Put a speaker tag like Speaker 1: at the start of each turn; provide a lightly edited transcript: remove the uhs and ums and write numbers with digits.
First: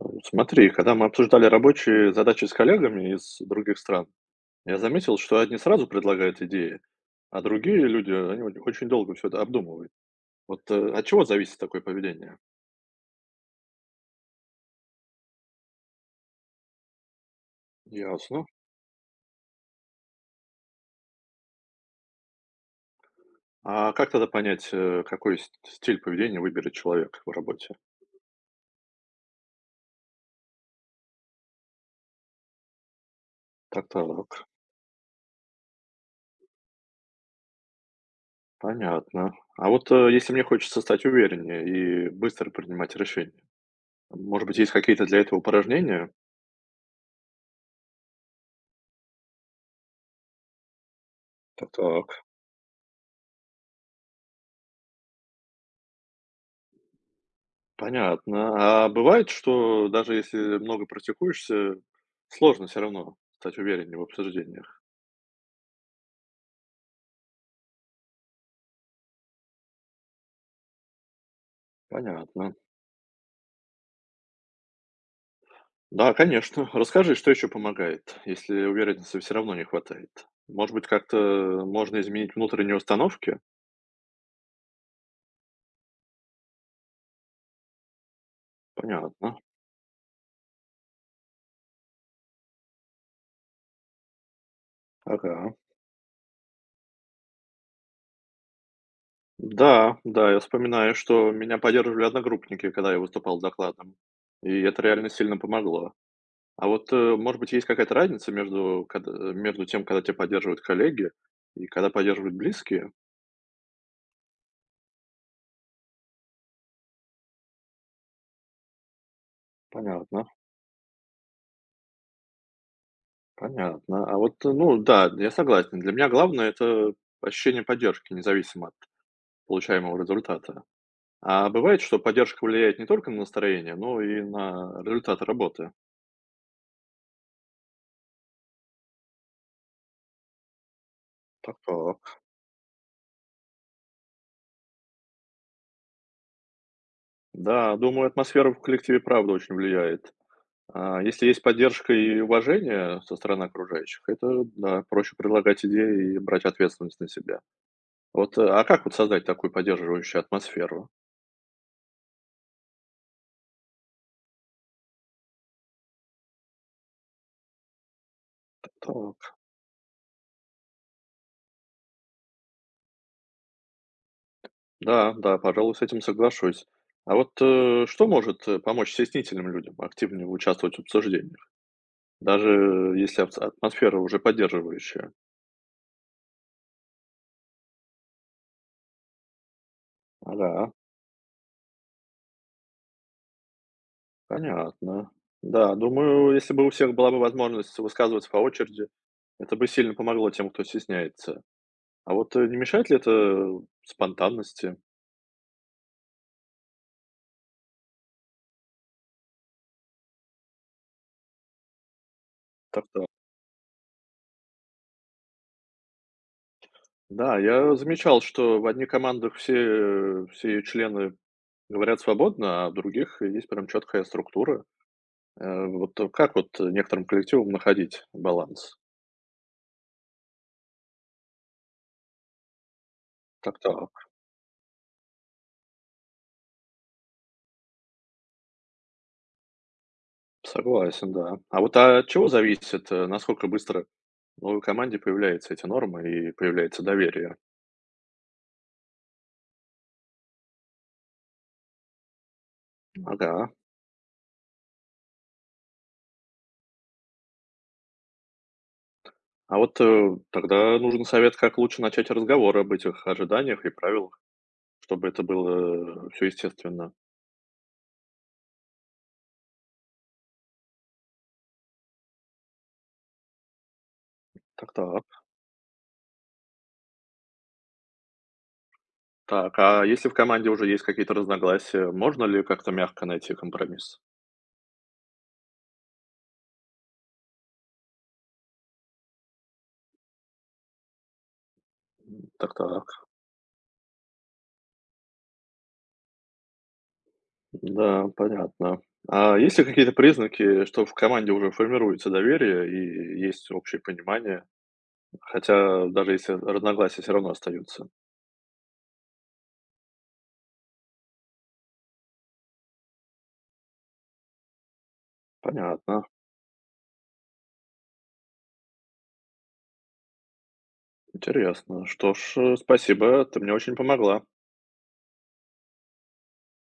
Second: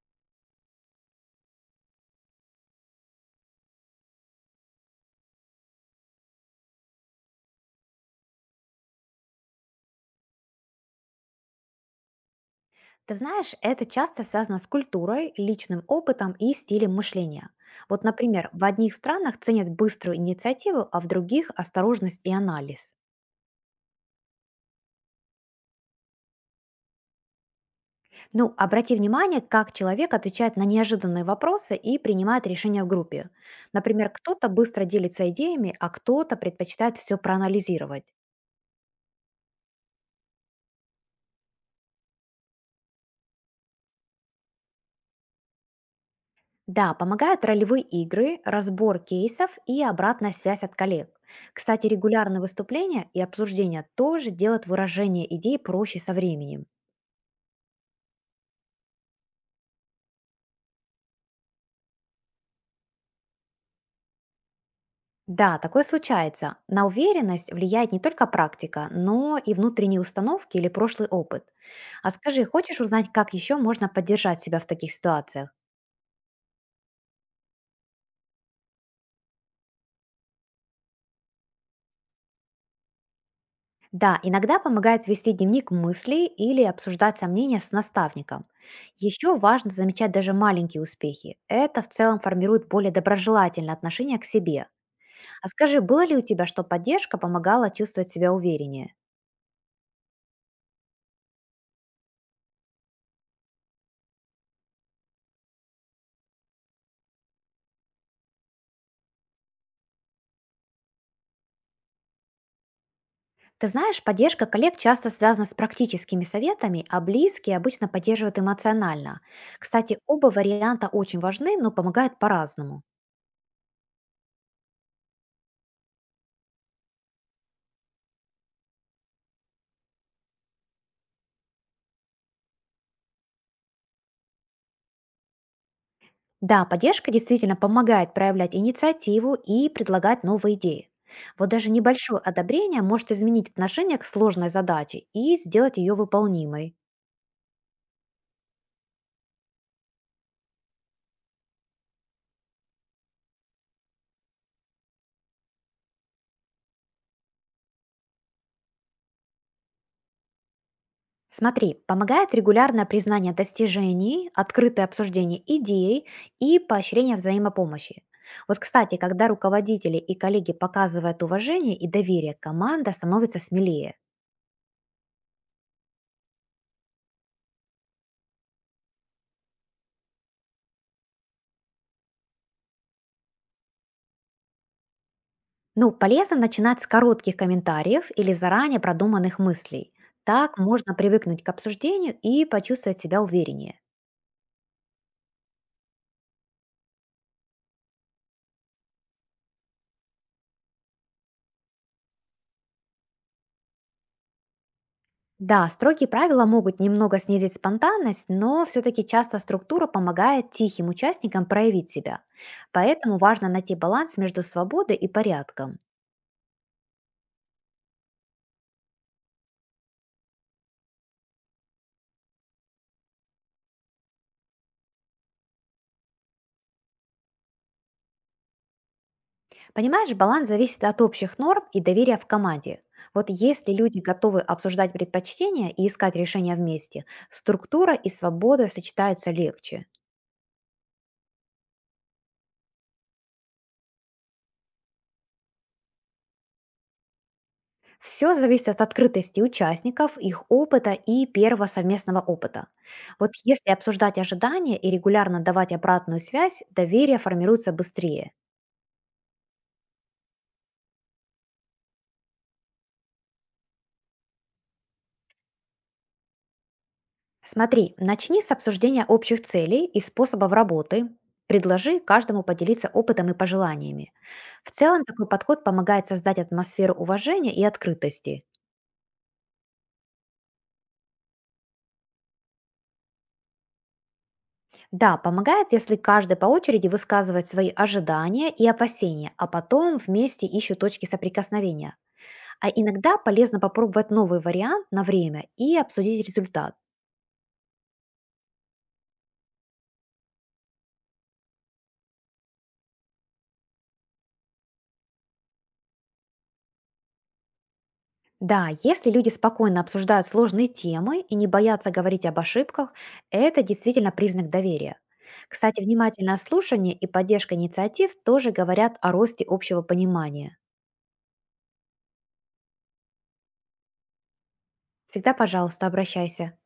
Speaker 1: Ну, смотри, когда мы обсуждали рабочие задачи с коллегами из других стран, я заметил, что одни сразу предлагают идеи, а другие люди, они вот очень долго все это обдумывают. Вот от чего зависит такое поведение?
Speaker 2: Ты знаешь, это часто связано с культурой, личным опытом и стилем мышления. Вот,
Speaker 1: Ясно.
Speaker 2: например, в одних странах ценят быструю инициативу, а в других– осторожность и анализ.
Speaker 1: А как тогда понять, какой стиль поведения выберет человек в работе?
Speaker 2: Ну, обрати внимание, как человек отвечает на неожиданные вопросы и принимает решения в группе.
Speaker 1: Так, так,
Speaker 2: Например, кто-то быстро делится идеями, а кто-то предпочитает все проанализировать.
Speaker 1: понятно. А вот если мне хочется стать увереннее и быстро принимать решения, может быть, есть какие-то для этого упражнения?
Speaker 2: Да, помогают ролевые игры, разбор кейсов и обратная связь от коллег.
Speaker 1: Так,
Speaker 2: Кстати,
Speaker 1: так.
Speaker 2: регулярные выступления и обсуждения тоже делают выражение идей проще со временем.
Speaker 1: Понятно. А бывает, что даже если много практикуешься, сложно все равно стать увереннее в обсуждениях?
Speaker 2: Да, такое случается. На уверенность влияет не только практика, но и внутренние установки или прошлый опыт. А скажи,
Speaker 1: Понятно.
Speaker 2: хочешь узнать, как еще можно поддержать себя в таких ситуациях?
Speaker 1: Да, конечно. Расскажи, что еще помогает, если уверенности все равно не хватает? Может быть, как-то можно изменить внутренние установки?
Speaker 2: Да, иногда помогает вести дневник мыслей или обсуждать сомнения с наставником. Еще
Speaker 1: Понятно.
Speaker 2: важно замечать даже маленькие успехи. Это в целом формирует более доброжелательное отношение к себе. А
Speaker 1: Ага.
Speaker 2: скажи, было ли у тебя, что поддержка помогала чувствовать себя увереннее?
Speaker 1: Да, да, я вспоминаю, что меня поддерживали одногруппники, когда я выступал с докладом. И это реально сильно помогло. А вот, может быть, есть какая-то разница между между тем, когда тебя поддерживают коллеги и когда поддерживают близкие?
Speaker 2: Ты знаешь, поддержка коллег часто связана с практическими советами, а близкие обычно поддерживают эмоционально. Кстати,
Speaker 1: Понятно,
Speaker 2: оба варианта очень важны, но помогают по-разному.
Speaker 1: понятно. А вот, ну да, я согласен. Для меня главное — это ощущение поддержки, независимо от получаемого результата. А бывает, что поддержка влияет не только на настроение, но и на результат работы.
Speaker 2: Да, поддержка действительно помогает проявлять инициативу и предлагать новые идеи. Вот даже
Speaker 1: Так-так.
Speaker 2: небольшое одобрение может изменить отношение к сложной задаче и сделать ее выполнимой.
Speaker 1: Да, думаю, атмосфера в коллективе правда очень влияет. А, если есть поддержка и уважение со стороны окружающих, это да, проще предлагать идеи и брать ответственность на себя. Вот, а как вот создать такую поддерживающую атмосферу?
Speaker 2: Смотри, помогает регулярное признание достижений, открытое обсуждение идей и поощрение взаимопомощи. Вот, кстати, когда
Speaker 1: Так,
Speaker 2: руководители и коллеги показывают уважение и доверие, команда становится смелее.
Speaker 1: да, да, пожалуй, с этим соглашусь. А вот что может помочь стеснительным людям активнее участвовать в обсуждениях, даже если атмосфера уже поддерживающая?
Speaker 2: Ну, полезно начинать с коротких комментариев или заранее продуманных мыслей. Так
Speaker 1: Да,
Speaker 2: можно привыкнуть к обсуждению и почувствовать себя увереннее.
Speaker 1: понятно. Да, думаю, если бы у всех была бы возможность высказываться по очереди, это бы сильно помогло тем, кто стесняется. А вот не мешает ли это спонтанности?
Speaker 2: Да, строгие правила могут немного снизить спонтанность, но все-таки часто структура помогает тихим участникам проявить себя.
Speaker 1: Так-то.
Speaker 2: Поэтому важно найти баланс между свободой и порядком.
Speaker 1: Да, я замечал, что в одних командах все, все члены говорят свободно, а у других есть прям четкая структура. Некоторым коллективам находить баланс?
Speaker 2: Понимаешь, баланс зависит от общих норм и доверия в команде. Вот если люди
Speaker 1: Так-так,
Speaker 2: готовы обсуждать предпочтения и искать решения вместе, структура и свобода сочетаются легче.
Speaker 1: согласен, да. А вот а от чего зависит, насколько быстро в новой команде появляются эти нормы и появляется доверие?
Speaker 2: Все зависит от открытости участников, их опыта и первого совместного опыта. Вот
Speaker 1: Ага.
Speaker 2: если обсуждать ожидания и регулярно давать обратную связь, доверие формируется быстрее.
Speaker 1: А вот тогда нужен совет, как лучше начать разговор об этих ожиданиях и правилах, чтобы это было все естественно.
Speaker 2: Смотри, начни с обсуждения общих целей и способов работы. Предложи каждому поделиться опытом и пожеланиями. В целом
Speaker 1: Так-так.
Speaker 2: такой подход помогает создать атмосферу уважения и открытости.
Speaker 1: Так, а если в команде уже есть какие-то разногласия, можно ли как-то мягко найти компромисс?
Speaker 2: Да, помогает, если каждый по очереди высказывает свои ожидания и опасения, а потом вместе ищут точки соприкосновения. А
Speaker 1: Так-так.
Speaker 2: иногда полезно попробовать новый вариант на время и обсудить результат.
Speaker 1: Да, понятно. А есть ли какие-то признаки, что в команде уже формируется доверие и есть общее понимание? Хотя даже если разногласия все равно остаются.
Speaker 2: Да, если люди спокойно обсуждают сложные темы и не боятся говорить об ошибках, это действительно признак доверия. Кстати,
Speaker 1: Понятно.
Speaker 2: внимательное слушание и поддержка инициатив тоже говорят о росте общего понимания.
Speaker 1: Интересно. Что ж, спасибо, ты мне очень помогла.
Speaker 2: Всегда, пожалуйста, обращайся.